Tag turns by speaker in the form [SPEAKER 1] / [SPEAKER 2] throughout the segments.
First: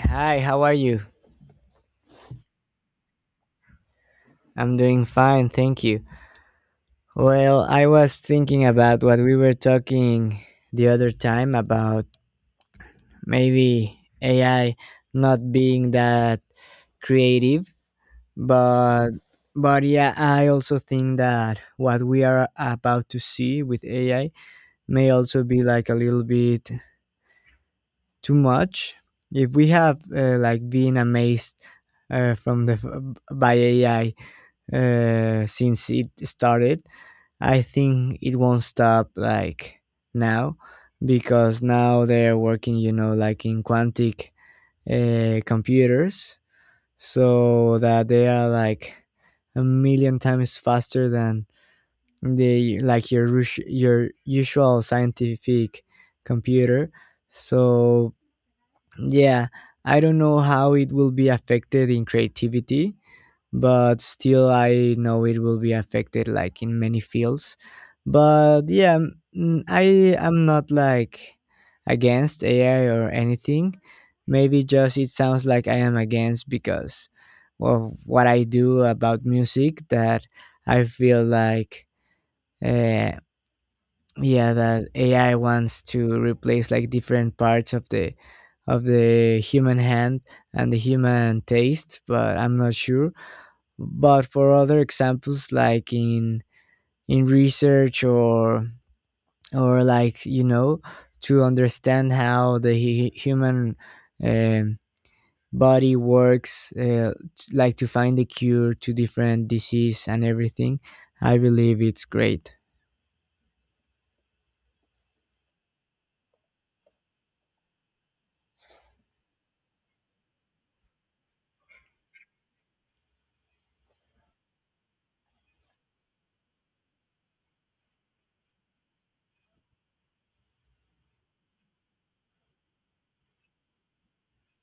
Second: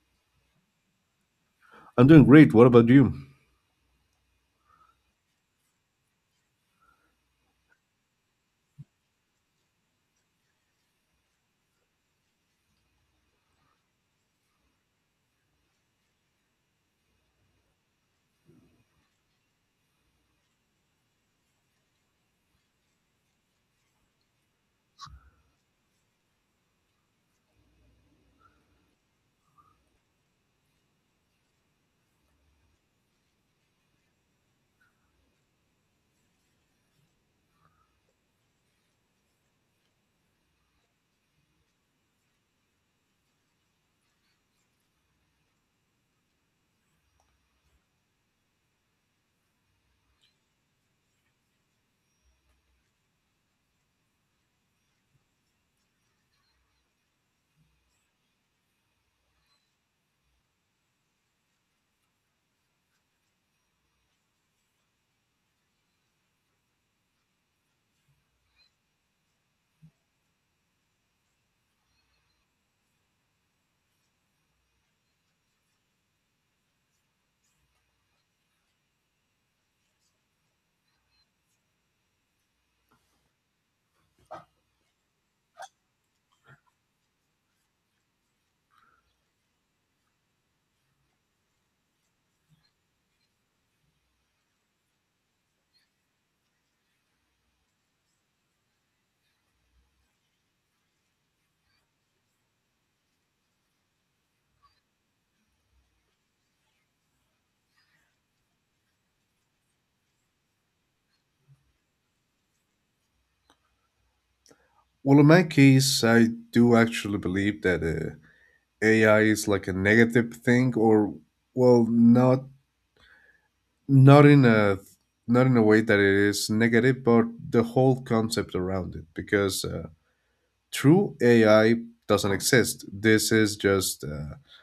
[SPEAKER 1] Hi, how are you?
[SPEAKER 2] I'm doing great. What about you?
[SPEAKER 1] I'm doing fine, thank you. Well, I was thinking about what we were talking the other time about maybe AI not being that creative, but but yeah, I also think that what we are about to see with AI may also be like a little bit too much. If we have like been amazed by AI since it started, I think it won't stop like now, because now they're working, like in quantic computers, so that they are like a million times faster than the like your usual scientific computer. So yeah, I don't know how it will be affected in creativity, but still I know it will be affected like in many fields. But yeah, I am not like against AI or anything. Maybe just it sounds like I am against because of what I do about music, that I feel like uh, yeah, that AI wants to replace like different parts of the human hand and the human taste, but I'm not sure. But for other examples, like in research, or like to understand how human um, body works, like to find a cure to different disease and everything, I believe it's great.
[SPEAKER 2] Well, in my case, I do actually believe that AI is like a negative thing, or well, not in a not in a way that it is negative, but the whole concept around it, because true AI doesn't exist. This is just uh,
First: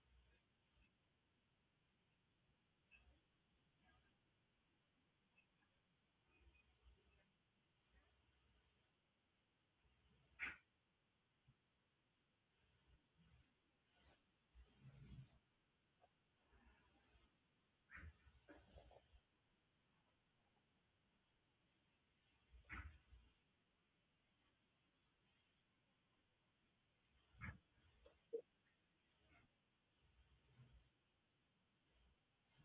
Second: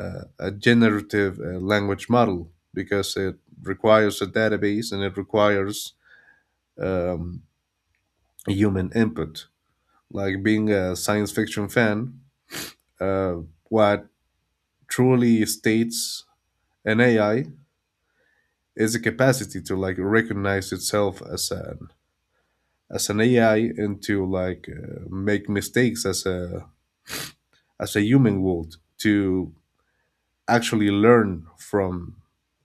[SPEAKER 2] uh, a generative language model because it requires a database and it requires um, human input. Like being a science fiction fan, uh, what truly states an AI is the capacity to like recognize itself as an AI and to like make mistakes as a human would to actually learn from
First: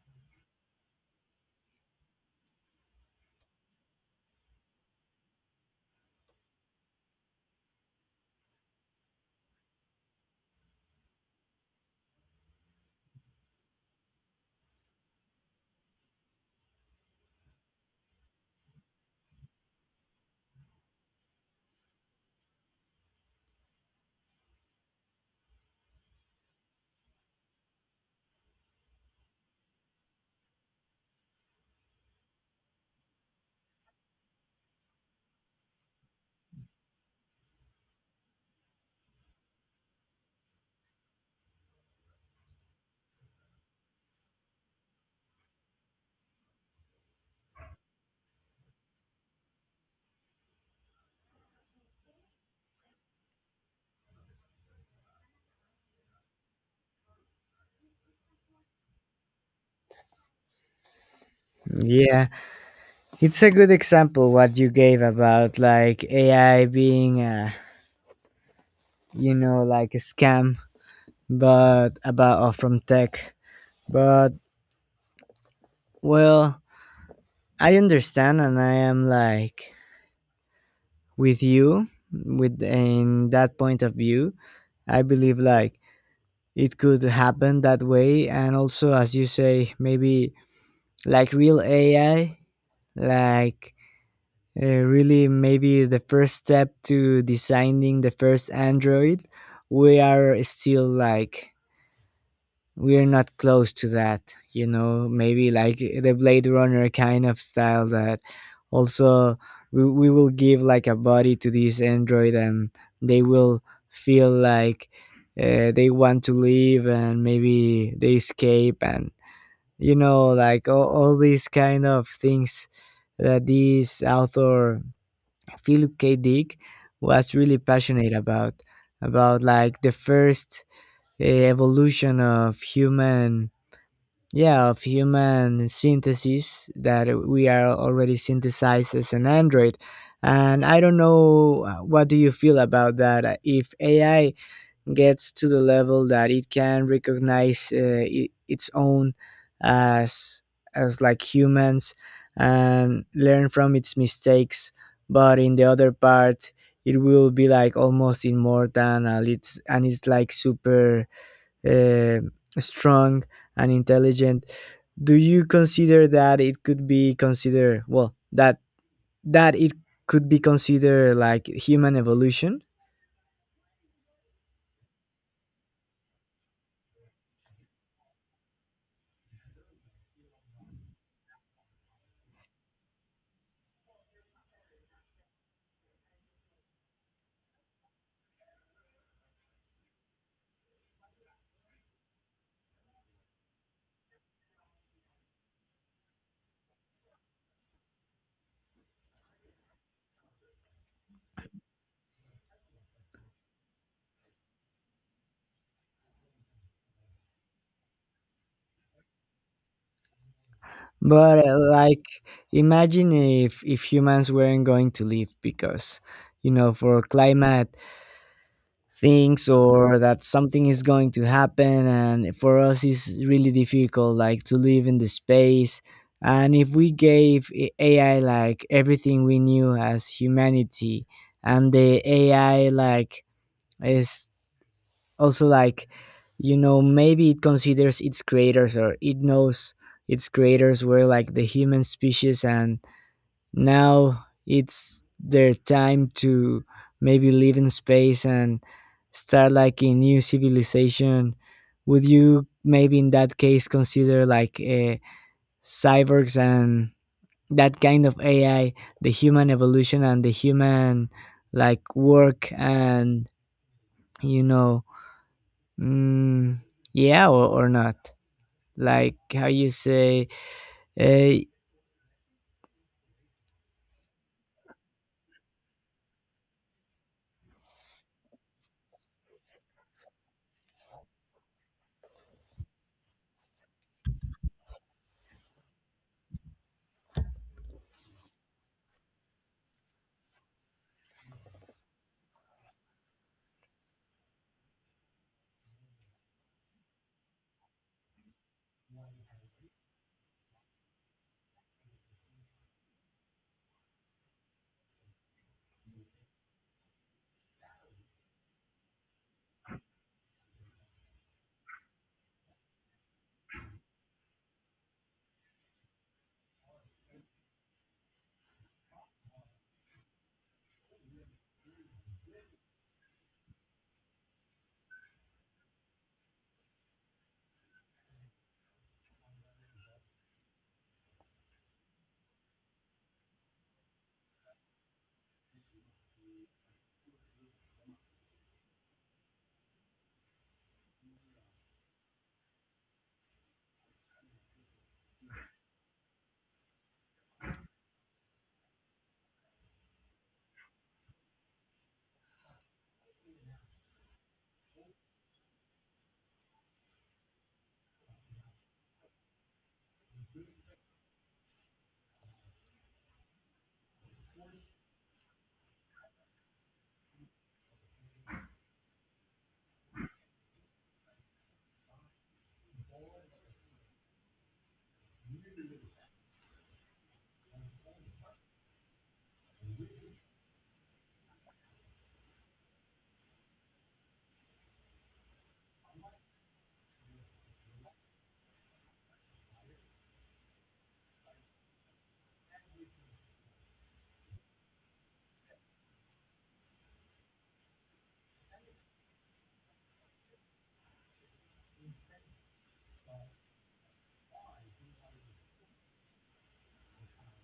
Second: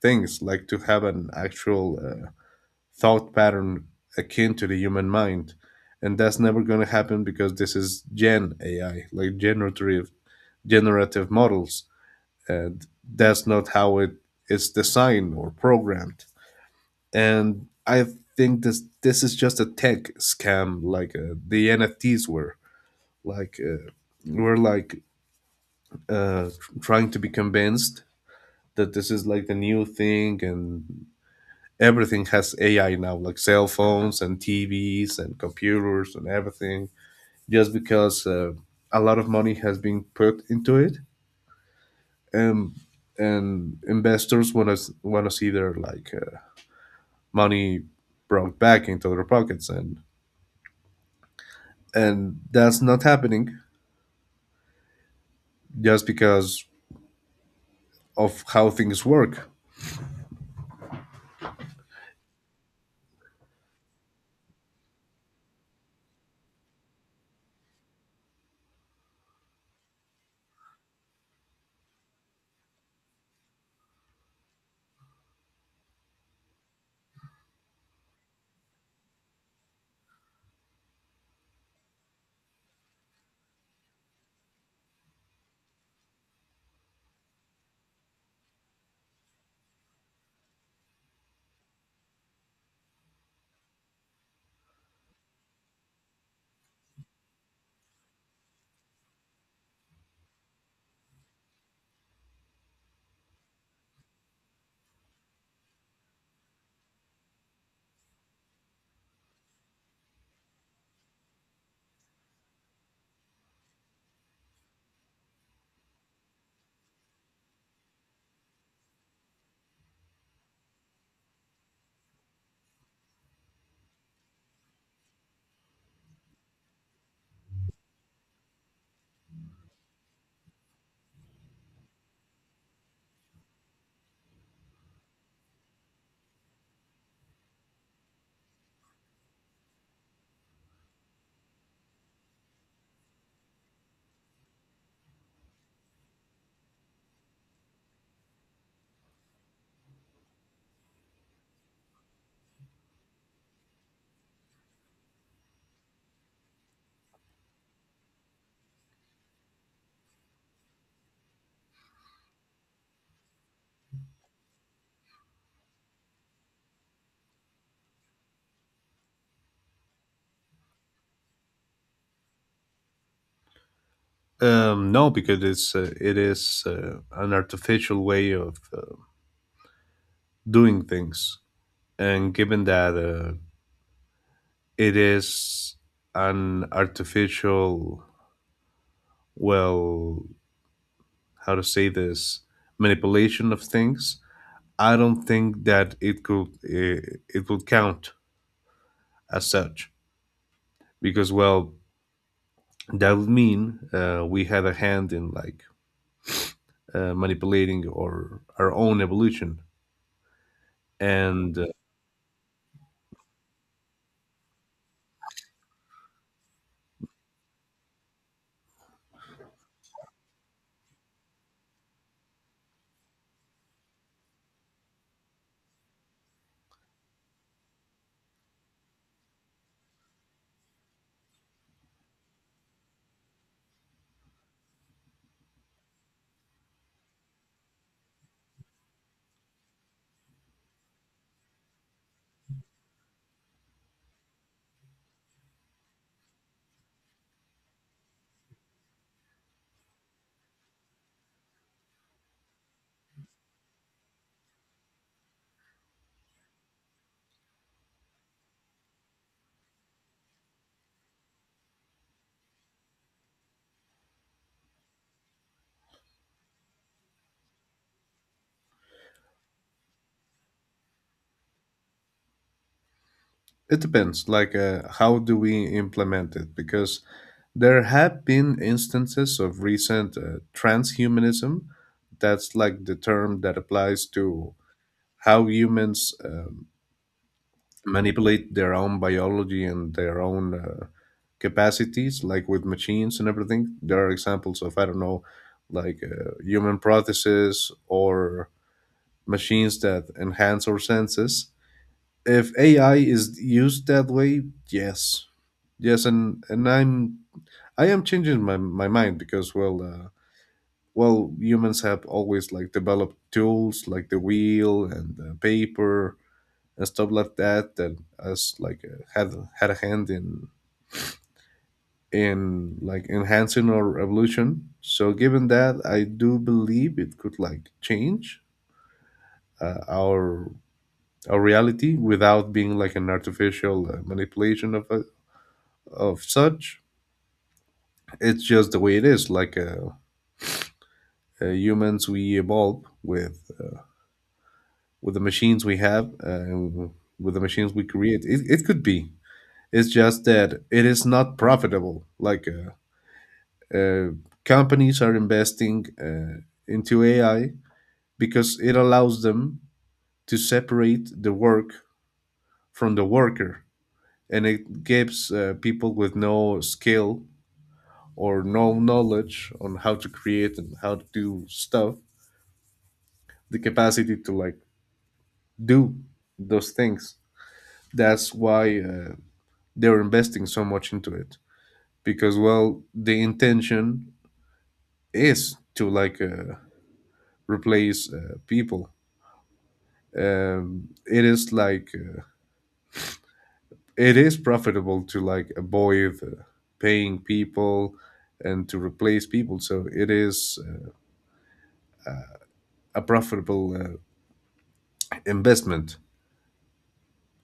[SPEAKER 2] things, like to have an actual thought pattern akin to the human mind. And that's never going to happen because this is gen ai, like generative models. And that's not how it is designed or programmed. And I think this is just a tech scam like the nfts were, like we're like, uh, trying to be convinced that this is like the new thing. And everything has ai now, like cell phones and tvs and computers and everything, just because a lot of money has been put into it. And investors want to see their like money brought back into their pockets. And that's not happening just because of how things work.
[SPEAKER 1] Yeah, it's a good example what you gave about like AI being a, like a scam, but about or from tech. But well, I understand, and I am like with you with in that point of view. I believe like it could happen that way, and also as you say, maybe like real AI, like really maybe the first step to designing the first Android. We are still like we're not close to that, maybe like the Blade Runner kind of style. That also, we will give like a body to this android and they will feel like they want to leave and maybe they escape, and like all these kind of things that this author, Philip K. Dick, was really passionate about, like the first evolution of human, yeah, of human synthesis, that we are already synthesized as an android. And I don't know, what do you feel about that? If AI gets to the level that it can recognize I its own as like humans and learn from its mistakes, but in the other part it will be like almost immortal, and it's like super uh, strong and intelligent, do you consider that it could be considered, well, that it could be considered like human evolution?
[SPEAKER 2] Um, no, because it's it is an artificial way of doing things. And given that it is an artificial, well, how to say this, manipulation of things, I don't think that it could, it would count as such. Because, well, that would mean we had a hand in, like, manipulating or our own evolution.
[SPEAKER 1] But
[SPEAKER 2] And
[SPEAKER 1] like, imagine if humans weren't going to live because, for climate things, or that something is going to happen and for us it's really difficult like to live in the space. And if we gave AI like everything we knew as humanity, and the AI like is, also like, maybe it considers its creators, or it knows its creators were like the human species, and now it's their time to maybe live in space and start like a new civilization, would you maybe in that case consider like cyborgs and that kind of AI the human evolution and the human like work, and you know mm, yeah, or not, like how you say, uh,
[SPEAKER 2] it depends, like, how do we implement it? Because there have been instances of recent transhumanism. That's like the term that applies to how humans manipulate their own biology and their own capacities, like with machines and everything. There are examples of, I don't know, like human prostheses or machines that enhance our senses. If AI is used that way, yes, yes, and I am changing my mind, because well, well, humans have always like developed tools like the wheel and the paper and stuff like that, that has like had a hand in like enhancing our evolution. So given that, I do believe it could like change our reality without being like an artificial manipulation of such. It's just the way it is. Like humans, we evolve with the machines we have, and with the machines we create. It could be. It's just that it is not profitable. Like. Uh, Companies are investing into AI because it allows them to separate the work from the worker. And it gives people with no skill or no knowledge on how to create and how to do stuff the capacity to like do those things. That's why they're investing so much into it, because, well, the intention is to like replace people. Um, it is like it is profitable to like avoid paying people and to replace people. So it is a profitable investment.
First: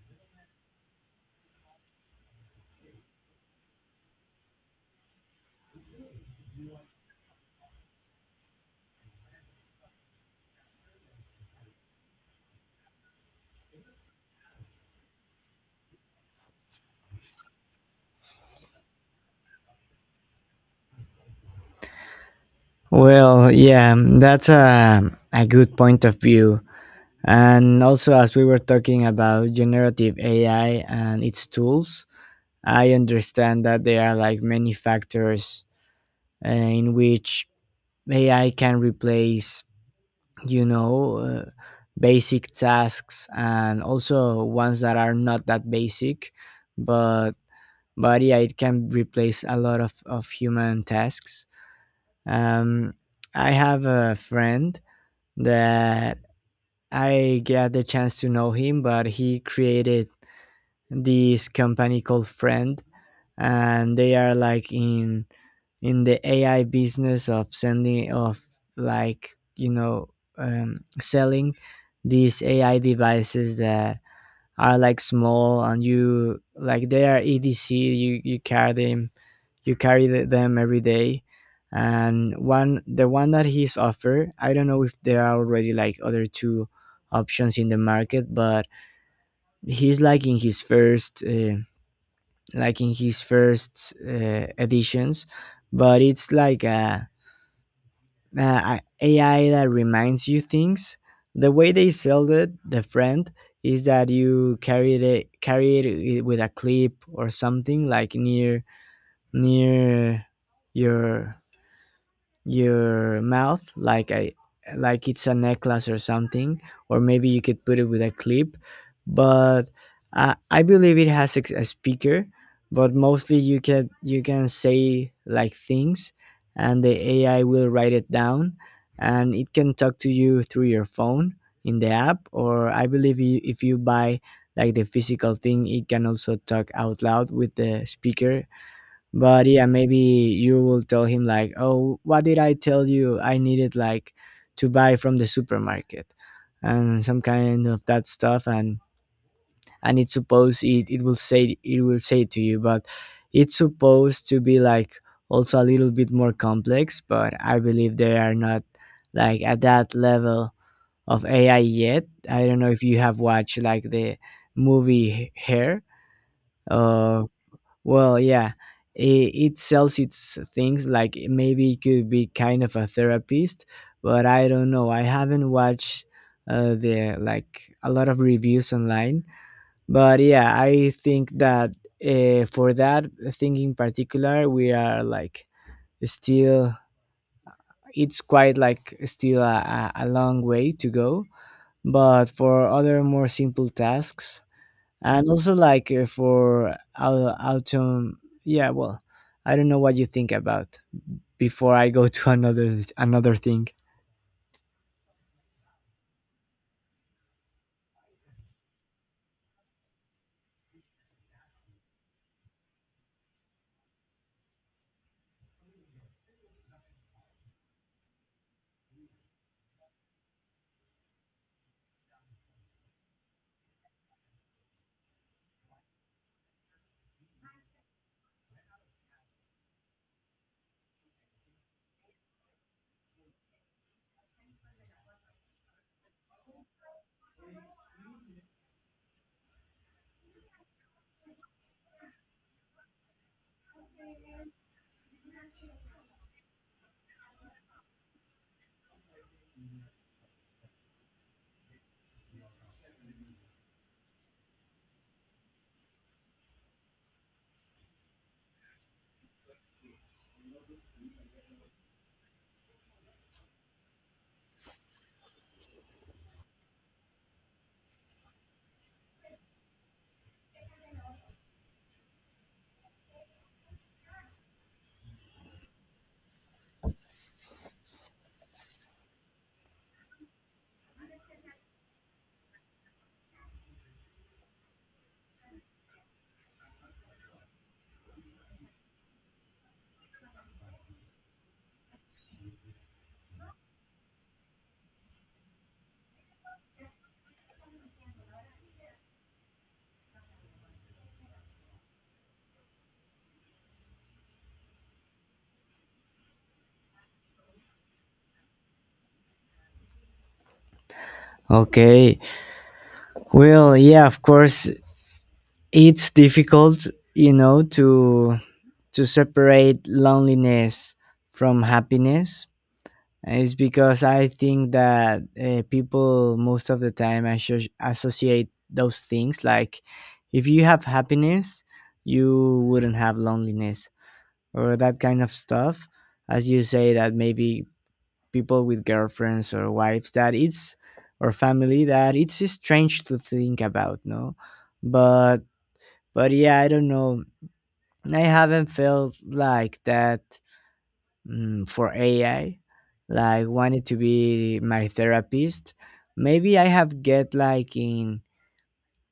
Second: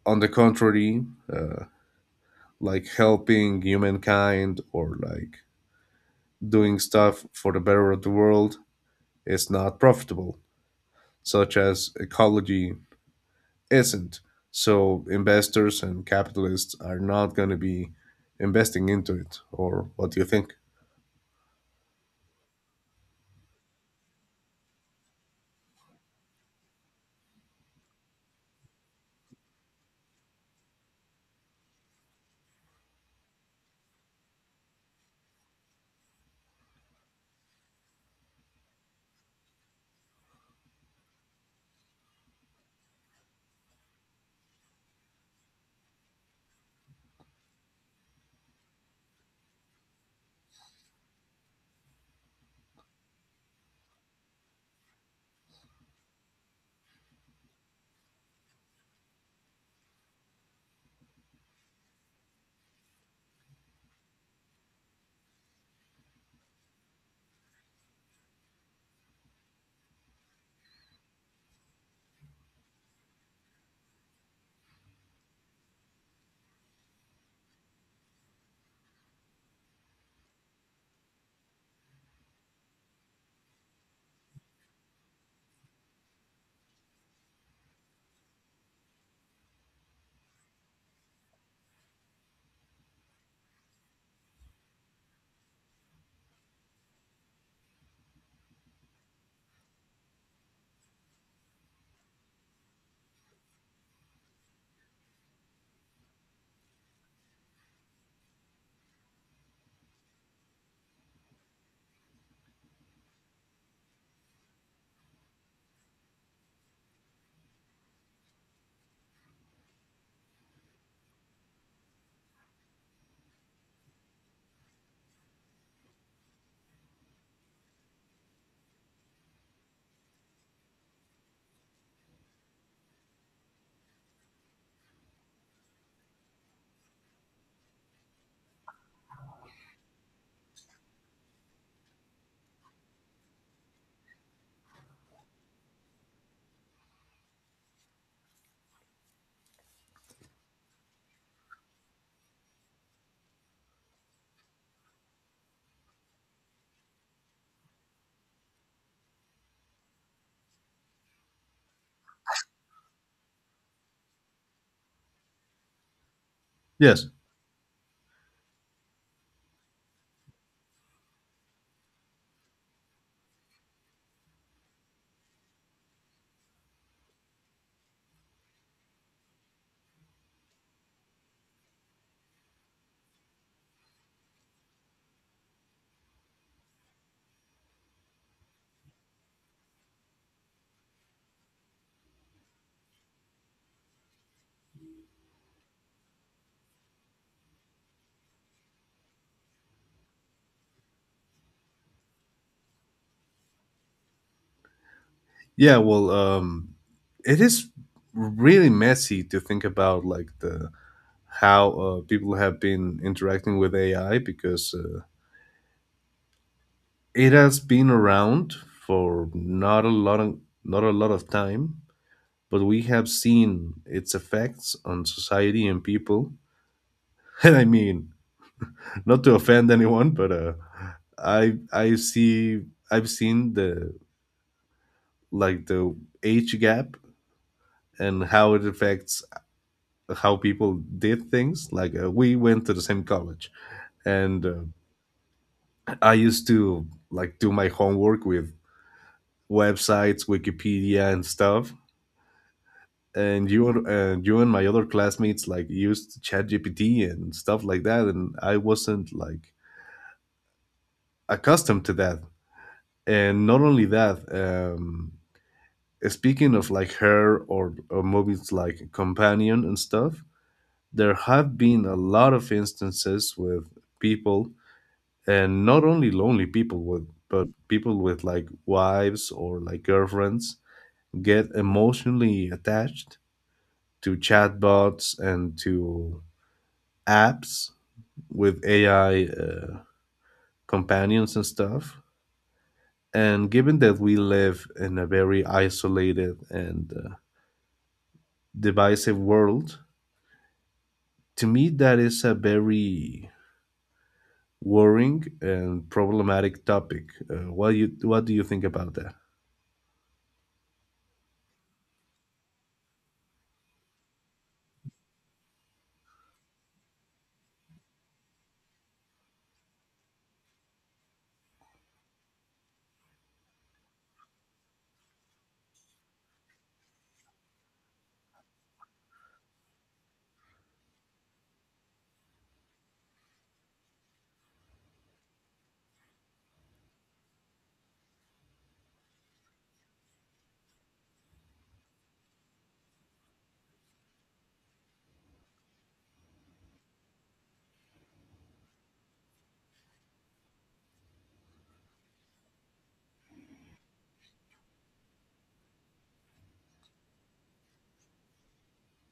[SPEAKER 2] On the contrary, uh, like helping humankind or like doing stuff for the better of the world is not profitable, such as ecology isn't. So investors and capitalists are not going to be investing into it. Or what do you think?
[SPEAKER 1] well yeah, that's a good point of view. And also, as we were talking about generative AI and its tools, I understand that there are like many factors in which AI can replace, you know, basic tasks and also ones that are not that basic, but but yeah, it can replace a lot of human tasks. Um, I have a friend that I get the chance to know him, but he created this company called Friend, and they are like in the AI business of sending of like you know selling these AI devices that are like small, and you like they are EDC. You carry them, you carry them every day. And one the one that he's offered, I don't know if there are already like other two options in the market, but he's like in his first editions, but it's like a AI that reminds you things. The way they sold it, the friend, is that you carry it, with a clip or something, like near near your mouth, like a, it's a necklace or something, or maybe you could put it with a clip. But I believe it has a speaker, but mostly you can say like things, and the AI will write it down, and it can talk to you through your phone in the app, or I believe, if you buy like the physical thing, it can also talk out loud with the speaker. But yeah, maybe you will tell him like, oh, what did I tell you I needed like to buy from the supermarket and some kind of that stuff, and it's supposed, it will say it will say to you. But it's supposed to be like also a little bit more complex, but I believe they are not like at that level of AI yet. I don't know if you have watched like the movie Hair.
[SPEAKER 2] Yes.
[SPEAKER 1] uh, well, yeah, it sells its things, like maybe it could be kind of a therapist, but I don't know. I haven't watched the like a lot of reviews online, but yeah, I think that for that thing in particular, we are like still. It's quite like still a long way to go, but for other more simple tasks, and also like for autumn, yeah, well, I don't know what you think about before I go to another thing.
[SPEAKER 2] Yeah, well, it is really messy to think about like the how people have been interacting with AI, because it has been around for not a lot of time, but we have seen its effects on society and people. And I mean, not to offend anyone, but I I see I've seen the like the age gap and how it affects how people did things. Like we went to the same college, and I used to like do my homework with websites, Wikipedia, and stuff. And you and my other classmates like used ChatGPT and stuff like that, and I wasn't like accustomed to that. And not only that, speaking of like her, or movies like Companion and stuff, there have been a lot of instances with people, and not only lonely people with, but people with like wives or like girlfriends, get emotionally attached to chatbots and to apps with AI companions and stuff. And given that we live in a very isolated and divisive world, to me that is a very worrying and problematic topic. What do you think about that?
[SPEAKER 1] Okay, well, yeah, of course it's difficult, to separate loneliness from happiness. And it's because I think that people most of the time associate those things, like if you have happiness, you wouldn't have loneliness, or that kind of stuff. As you say, that maybe people with girlfriends or wives that it's, or family that it's strange to think about. No, but yeah, I don't know, I haven't felt like that. For AI like wanted to be my therapist, maybe I have get like in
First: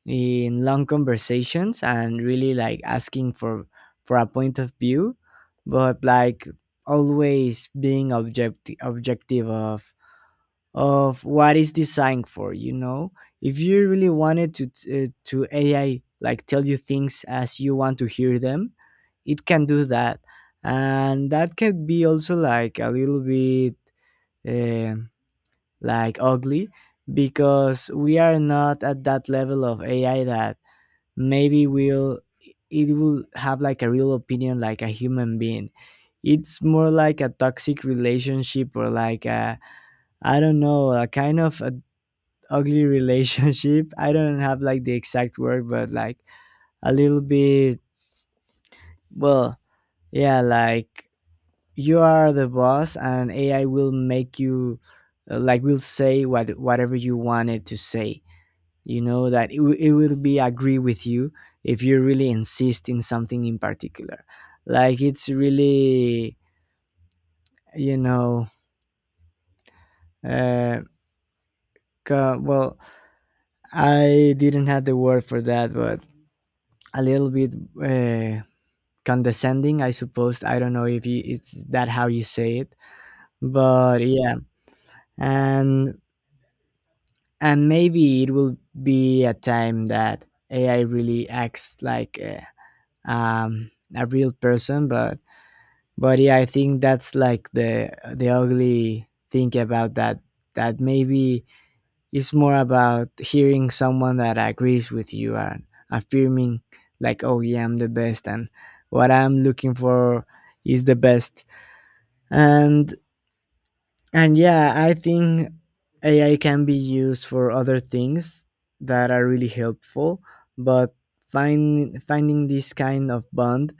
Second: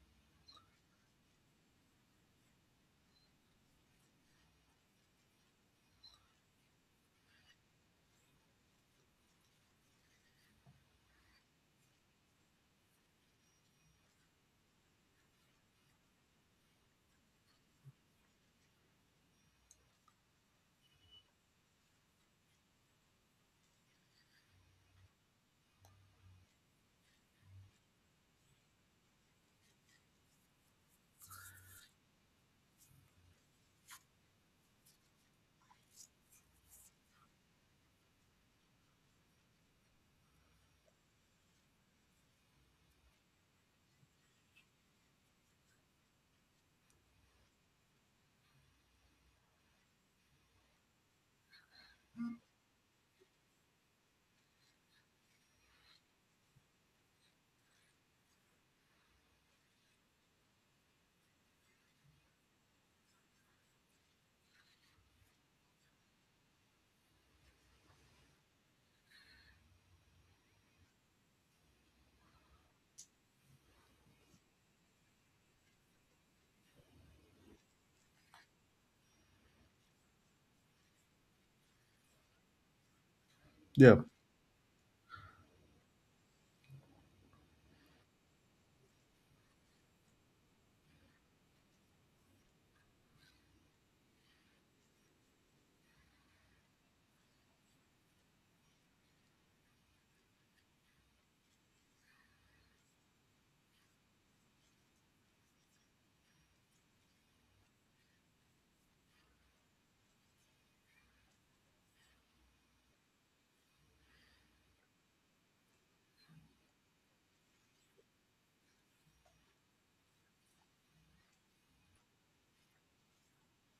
[SPEAKER 1] long conversations, and really like asking for a point of view, but like, always being objective, of what is designed for. If you really wanted to, to AI, like tell you things as you want to hear them, it can do that. And that can be also like a little bit um like ugly, because we are not at that level of AI that maybe we'll it will have like a real opinion, like a human being. It's more like a toxic relationship, or like a, I don't know, a kind of a ugly relationship I don't have like the exact word, but like a little bit, well, yeah, like you are the boss, and AI will make you like, will say whatever you want it to say. You know that it will be agree with you, if you really insist in something in particular. Like, it's really, you know uh, well, I didn't have the word for that, but a little bit uh, condescending, I suppose. I don't know if it's that how you say it,
[SPEAKER 2] Yeah.
[SPEAKER 1] but yeah. And and maybe it will be a time that AI really acts like um, a real person. But yeah, I think that's like the ugly thing about that. That maybe it's more about hearing someone that agrees with you, and affirming, like, "Oh yeah, I'm the best," and what I'm looking for is the best. And and yeah, I think AI can be used for other things that are really helpful, but finding this kind of bond,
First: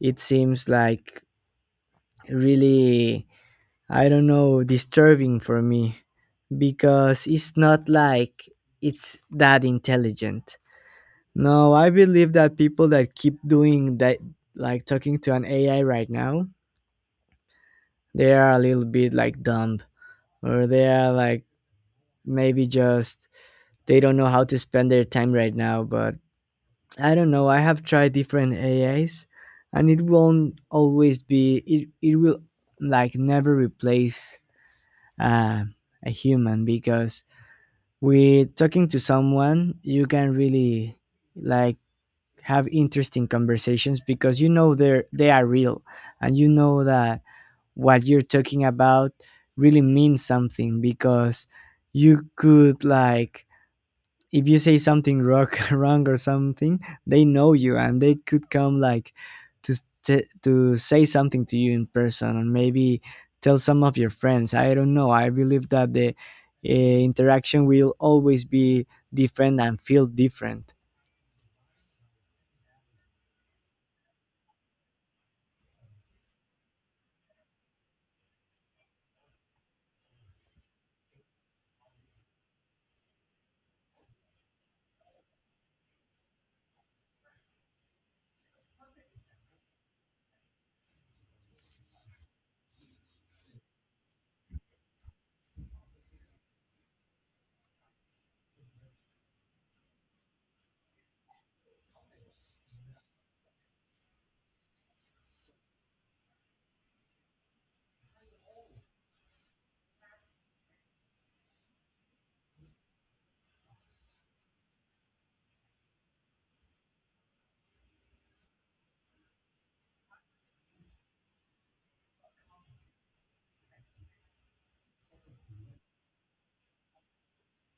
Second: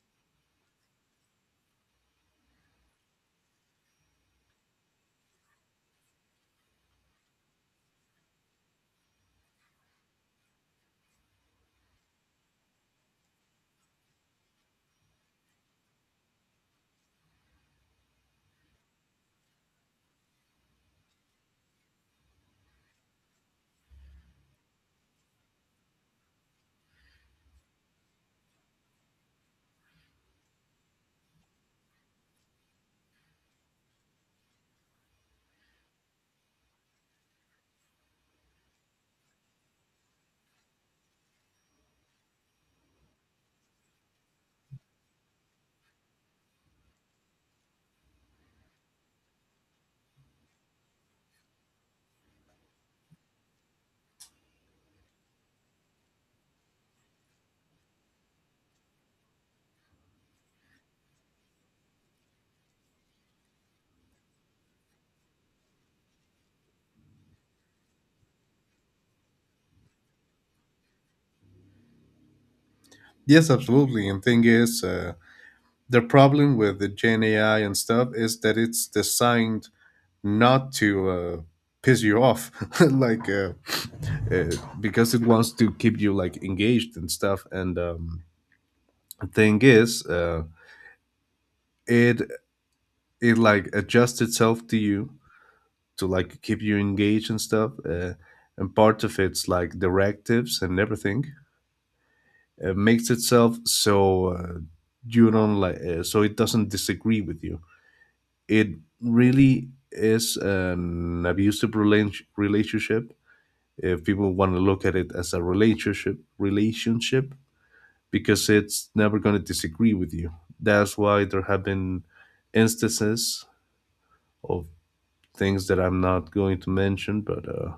[SPEAKER 1] it seems like really, I don't know, disturbing for me, because it's not like it's that intelligent. No, I believe that people that keep doing that, like talking to an AI right now, they are a little bit like dumb, or they are like maybe just they don't know how to spend their time right now. But I don't know, I have tried different AIs and it won't always be, it will like never replace uh, a human, because with talking to someone you can really, like, have interesting conversations because you know they are real and you know that what you're talking about really means something. Because you could, like, if you say something rock, wrong or something, they know you and they could come, like, to say something to you in person, and maybe tell some of your friends. I don't know. I believe that the interaction will always be different and feel different.
[SPEAKER 2] Yes, absolutely. And thing is, the problem with the Gen AI and stuff is that it's designed not to piss you off, like uh, because it wants to keep you like engaged and stuff. And thing is, it like adjusts itself to you, to like keep you engaged and stuff. And part of its like directives and everything makes itself so, you don't like so it doesn't disagree with you. It really is an relationship, if people want to look at it as a relationship, because it's never going to disagree with you. That's why there have been instances of things that I'm not going to mention, but uh,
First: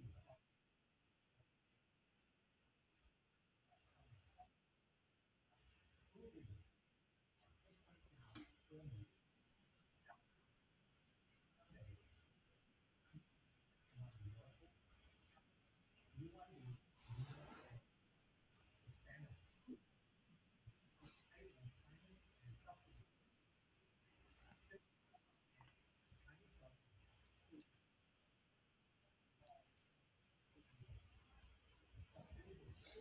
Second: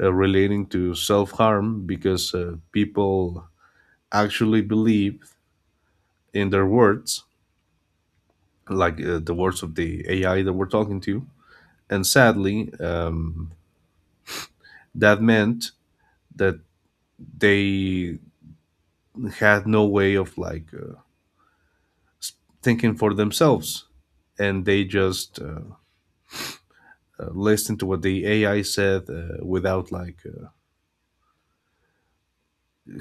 [SPEAKER 2] uh, relating to self-harm, because people actually believe in their words, like the words of the ai that we're talking to. And sadly, that meant that they had no way of like thinking for themselves, and they just listened to what the ai said, without like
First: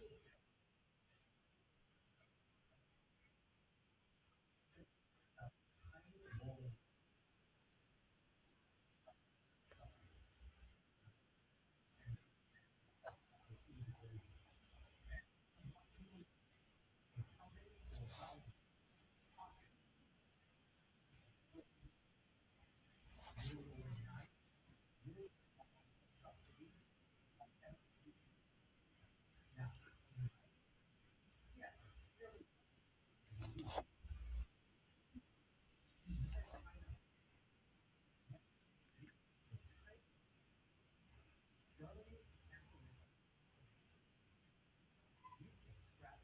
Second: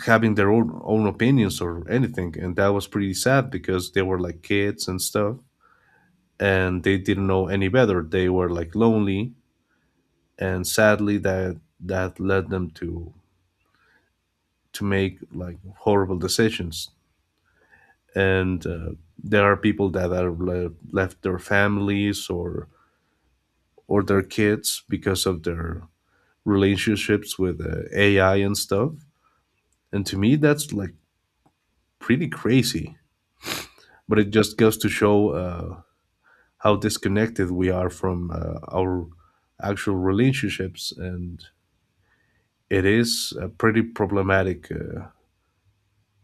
[SPEAKER 2] having their own opinions or anything. And that was pretty sad, because they were like kids and stuff, and they didn't know any better. They were like lonely, and sadly that led them to make like horrible decisions. And there are people that are left their families or their kids because of their relationships with AI and stuff. And to me, that's like pretty crazy. But it just goes to show how disconnected we are from our actual relationships. And it is a pretty problematic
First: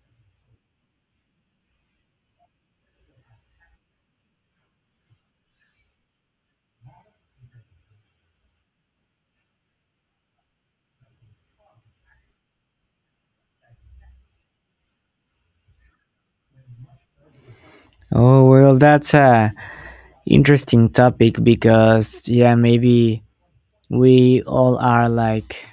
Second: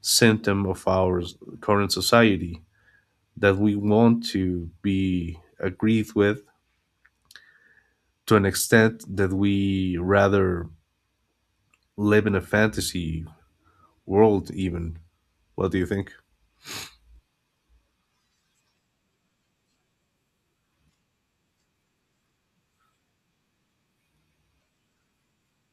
[SPEAKER 2] symptom of current society, that we want to be agreed with to an extent that we rather live in a fantasy world, even. What do you think?
[SPEAKER 1] Oh, well, that's a interesting topic, because yeah, maybe we all are like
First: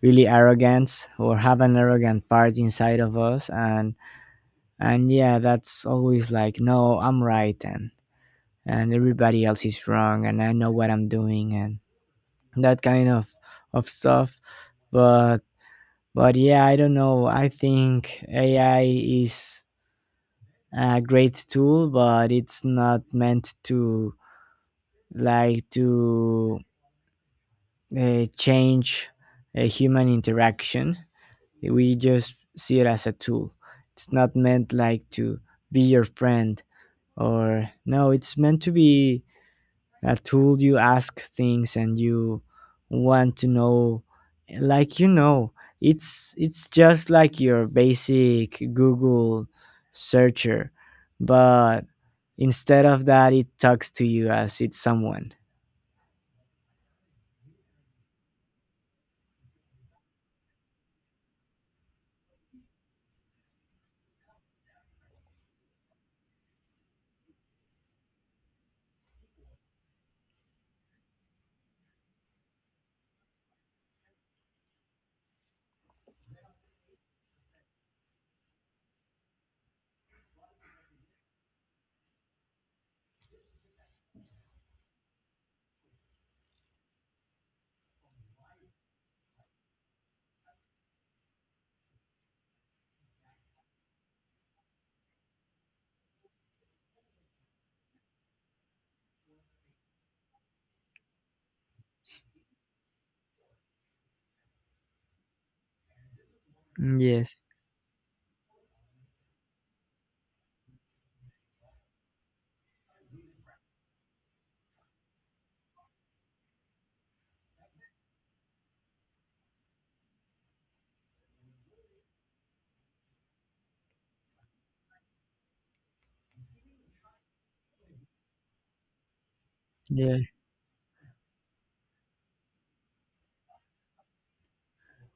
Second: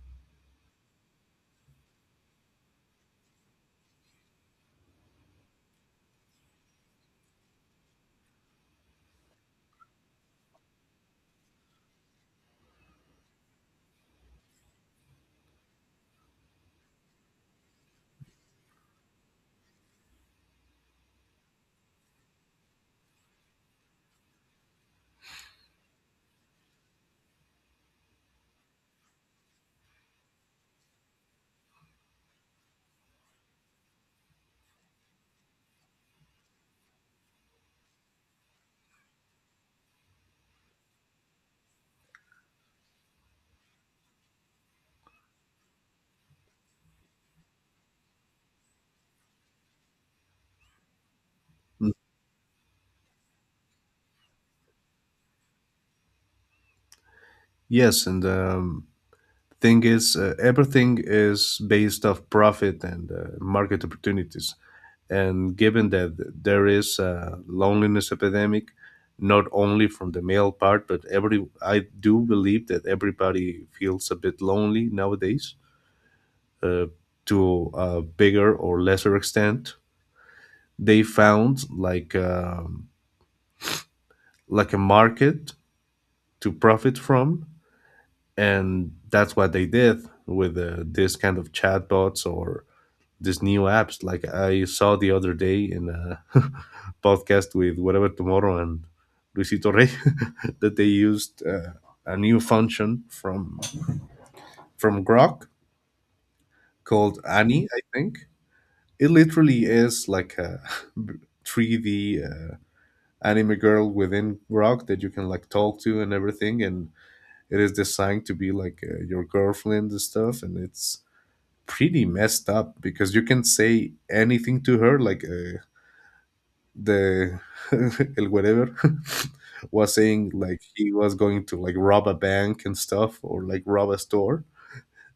[SPEAKER 1] really arrogant or have an arrogant part inside of us, and yeah, that's always like, no, I'm right, and everybody else is wrong and I know what I'm doing, and that kind of stuff. but but yeah, I don't know, I think AI is a great tool, but it's not meant to, like, to change a human interaction. We just see it as a tool. It's not meant, like, to be your friend or, no, it's meant to be a tool. You ask things and you want to know, like, you know, it's just like your basic Google searcher. But
[SPEAKER 2] Mm.
[SPEAKER 1] instead of that, it talks to you as it's someone.
[SPEAKER 2] Yes, and the thing is, everything is based off profit and market opportunities. And given that there is a loneliness epidemic, not only from the male part, but every I do believe that everybody feels a bit lonely nowadays, uh, to a bigger or lesser extent. They found like a market to profit from, and that's what they did with this kind of chatbots or these new apps. Like I saw the other day in a podcast with Whatever Tomorrow and Luisito Rey, that they used a new function from Grok
[SPEAKER 1] Mm,
[SPEAKER 2] called
[SPEAKER 1] yes.
[SPEAKER 2] Annie, I think. It literally is like a 3D anime girl within Grok that you can like talk to and everything, and it is designed to be like your girlfriend and stuff. And it's pretty messed up because you can say anything to her. Like the el whatever was
[SPEAKER 1] Yeah,
[SPEAKER 2] saying like he was going to like rob a bank and stuff, or like rob a store.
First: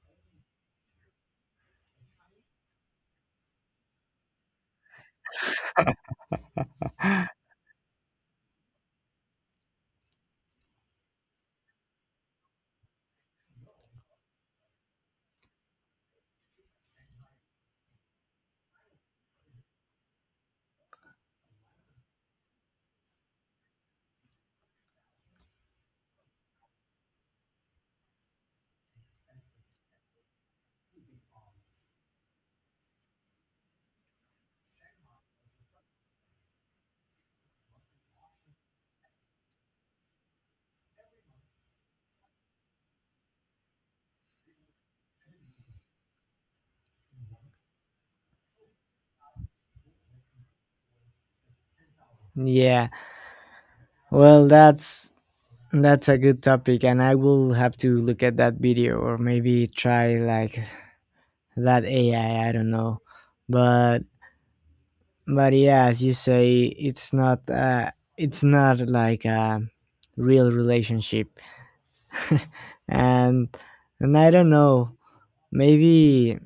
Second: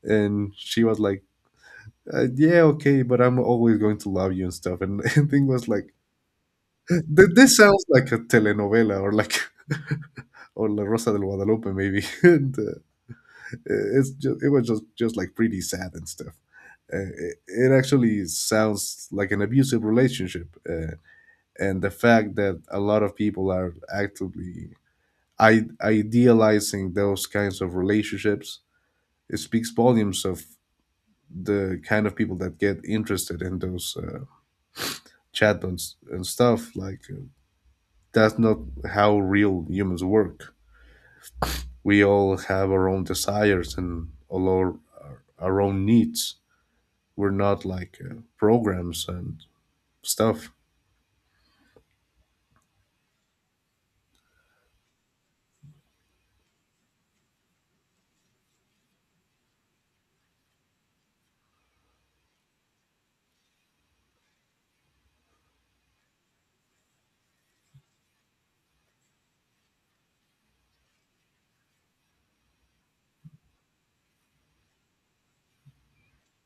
[SPEAKER 2] And she was like, yeah, okay, but I'm always going to love you and stuff. And, and thing was like, This sounds like a telenovela, or like or la rosa del guadalupe maybe." And, it's just, it was just like pretty sad and stuff. Uh, it, it actually sounds like an abusive relationship, and the fact that a lot of people are actively idealizing those kinds of relationships, it speaks volumes of the kind of people that get interested in those chatbots and stuff. Like that's not how real humans work. We all have our own desires and all our own needs. We're not like programs and stuff.
[SPEAKER 1] yeah, well, that's a good topic, and I will have to look at that video or maybe try like that AI. I don't know, but but yeah, as you say, it's not uh, it's not like a real relationship. and and I don't know, maybe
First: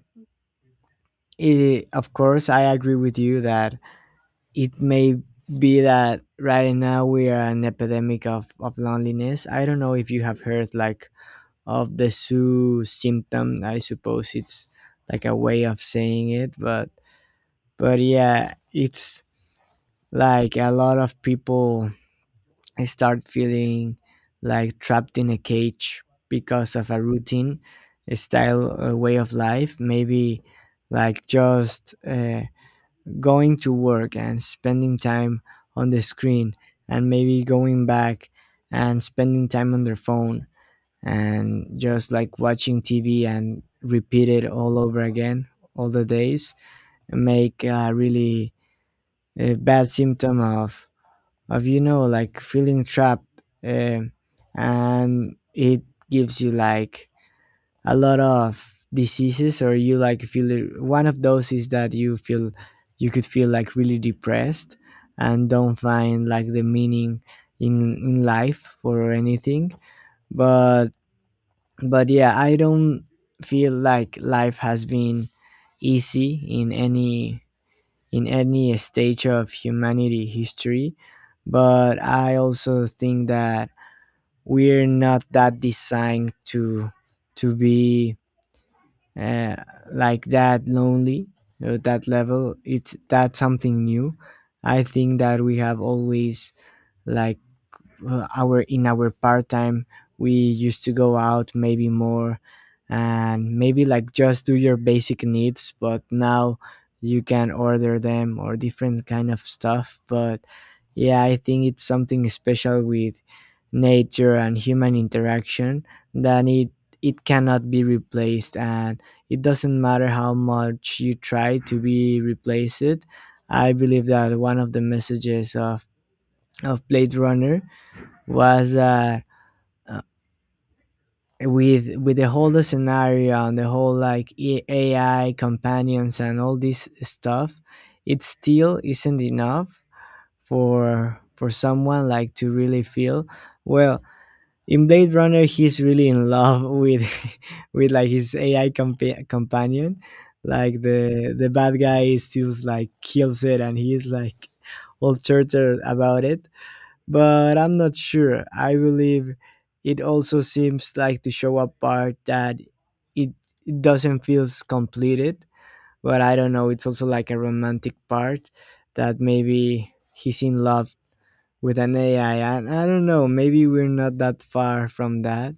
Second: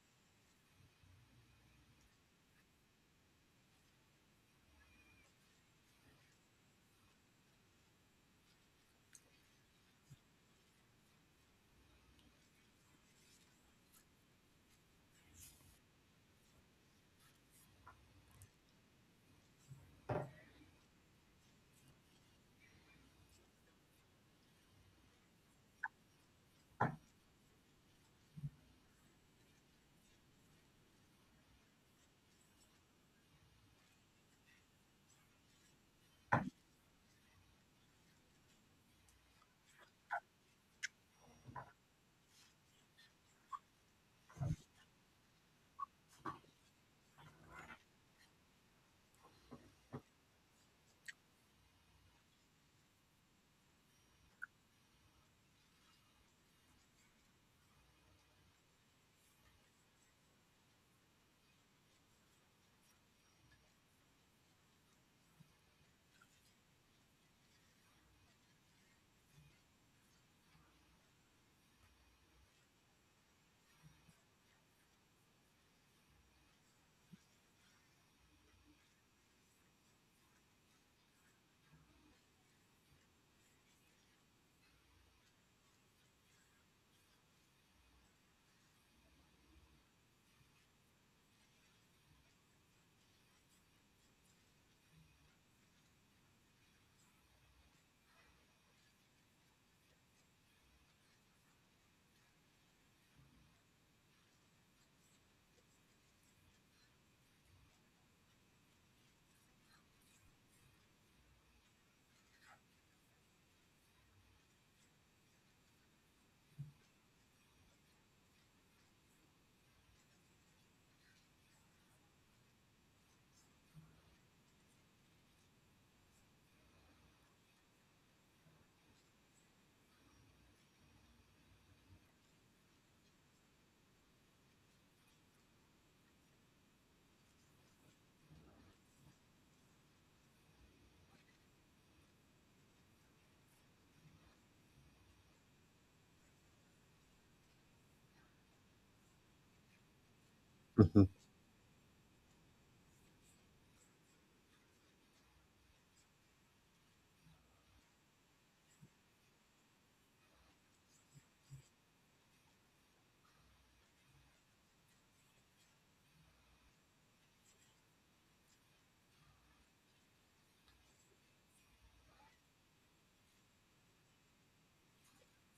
[SPEAKER 1] it, of course I agree with you that it may be that right now we are an epidemic of loneliness. I don't know if you have heard like of the Sue symptom. I suppose it's like a way of saying it, but yeah, it's like a lot of people, I start feeling like trapped in a cage because of a routine, a style, a way of life. Maybe like just going to work and spending time on the screen, and maybe going back and spending time on their phone, and just like watching TV and repeat it all over again all the days, make a really a bad symptom of, you know, like feeling trapped. And it gives you like a lot of diseases, or you like feel it- one of those is that you feel, you could feel like really depressed and don't find like the meaning in life or anything. but but yeah, I don't feel like life has been easy in any, in any stage of humanity history. But I also think that we're not that designed to be uh, like that lonely at that level. It's, that's something new. I think that we have always, like, our, in our part time, we used to go out maybe more and maybe like just do your basic needs, but now you can order them or different kind of stuff. But yeah, I think it's something special with nature and human interaction, that it cannot be replaced. And it doesn't matter how much you try to be replace it. I believe that one of the messages of Blade Runner was that uh, with the whole scenario and the whole like E, A- AI companions and all this stuff, it still isn't enough for someone like to really feel well. In Blade Runner, he's really in love with with like his AI companion. Like the bad guy still like kills it, and he's like all tortured about it. But I'm not sure. I believe it also seems like to show a part that it, it doesn't feel completed, but I don't know. It's also like a romantic part that maybe he's in love with an AI. And I don't know, maybe we're not that far from that.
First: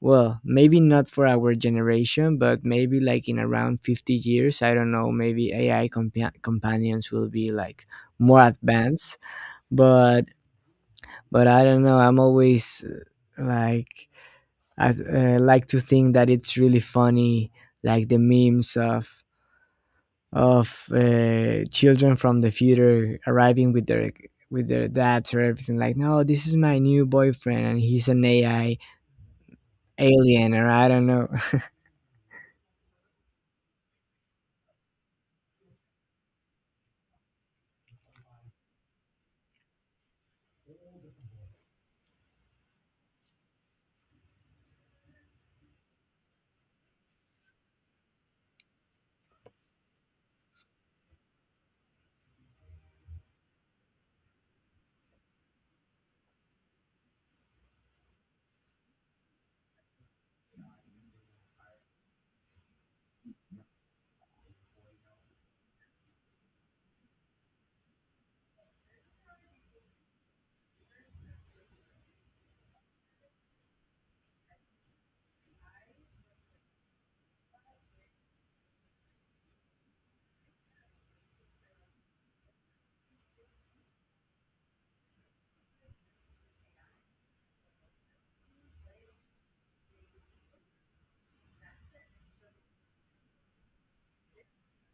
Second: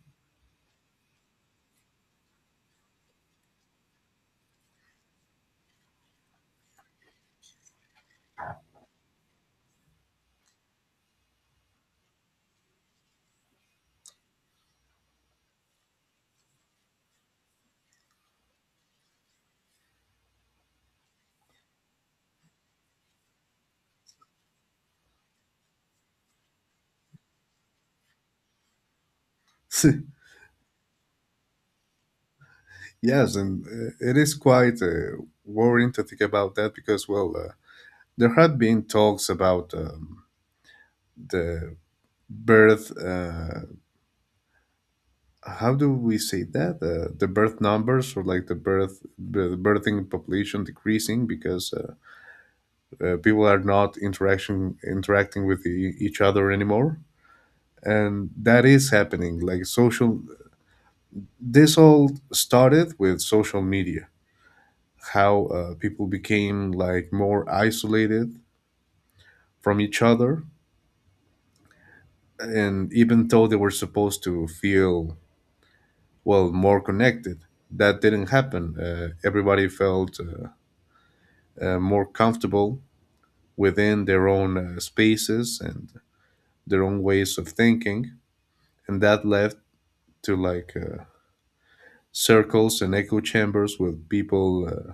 [SPEAKER 1] Well, maybe not for our generation, but maybe like in around 50 years, I don't know, maybe AI companions will be like more advanced. But but I don't know. I'm always like, I like to think that it's really funny, like the memes of children from the future arriving with their, with their dads or everything like, no, this is my new boyfriend and he's an AI alien, or I don't know.
[SPEAKER 2] Yes, and it is quite worrying to think about that, because, well, there had been talks about the birth. How do we say that? The birth numbers, or like the birthing population decreasing, because people are not interaction interacting with each other anymore. And that is happening like social this all started with social media, how people became like more isolated from each other. And even though they were supposed to feel, well, more connected, that didn't happen. Everybody felt more comfortable within their own spaces and their own ways of thinking. And that led to like circles and echo chambers, with people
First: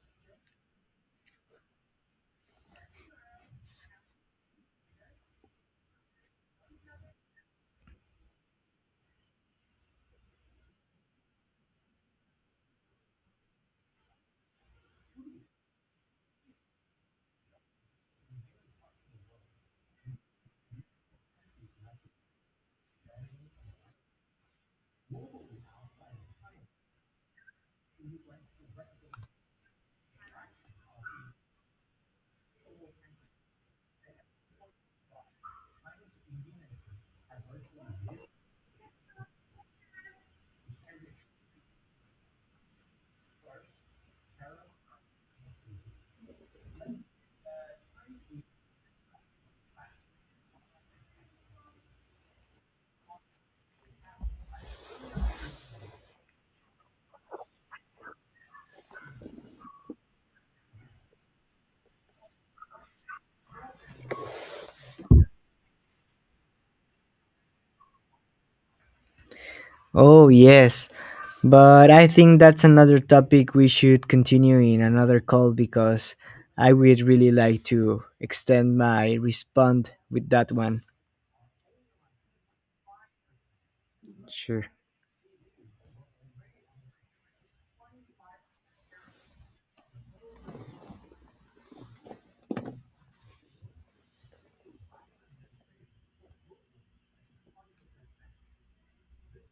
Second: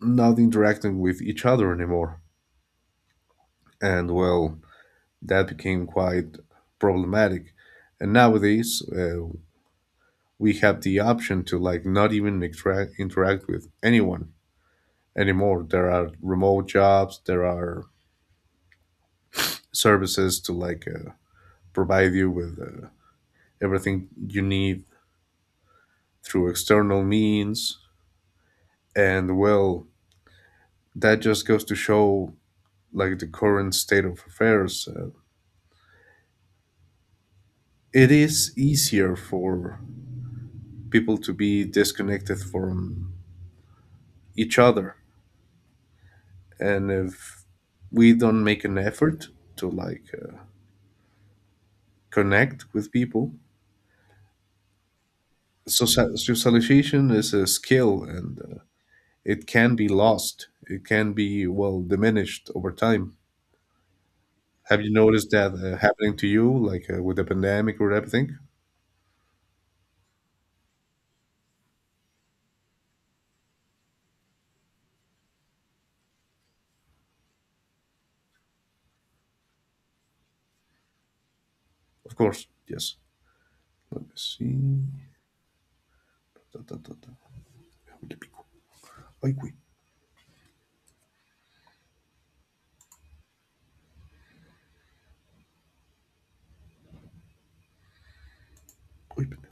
[SPEAKER 2] not interacting with each other anymore. And well, that became quite problematic. And nowadays, we have the option to like not even interact with anyone anymore. There are remote jobs. There are services to like provide you with everything you need through external means. And well, that just goes to show like the current state of affairs. It is easier for people to be disconnected from each other. And if we don't make an effort to like connect with people, socialization is a skill, and it can be lost, it can be, well, diminished over time. Have you noticed that happening to you, like with the pandemic or everything?
[SPEAKER 1] Oh, yes, but I think that's another topic we should continue in another call, because I would really like to extend my respond with that one.
[SPEAKER 2] Of course, yes, let me see.
[SPEAKER 1] Sure.
[SPEAKER 2] Ta, ta, ta, ta. Ay, güey. Ay, güey.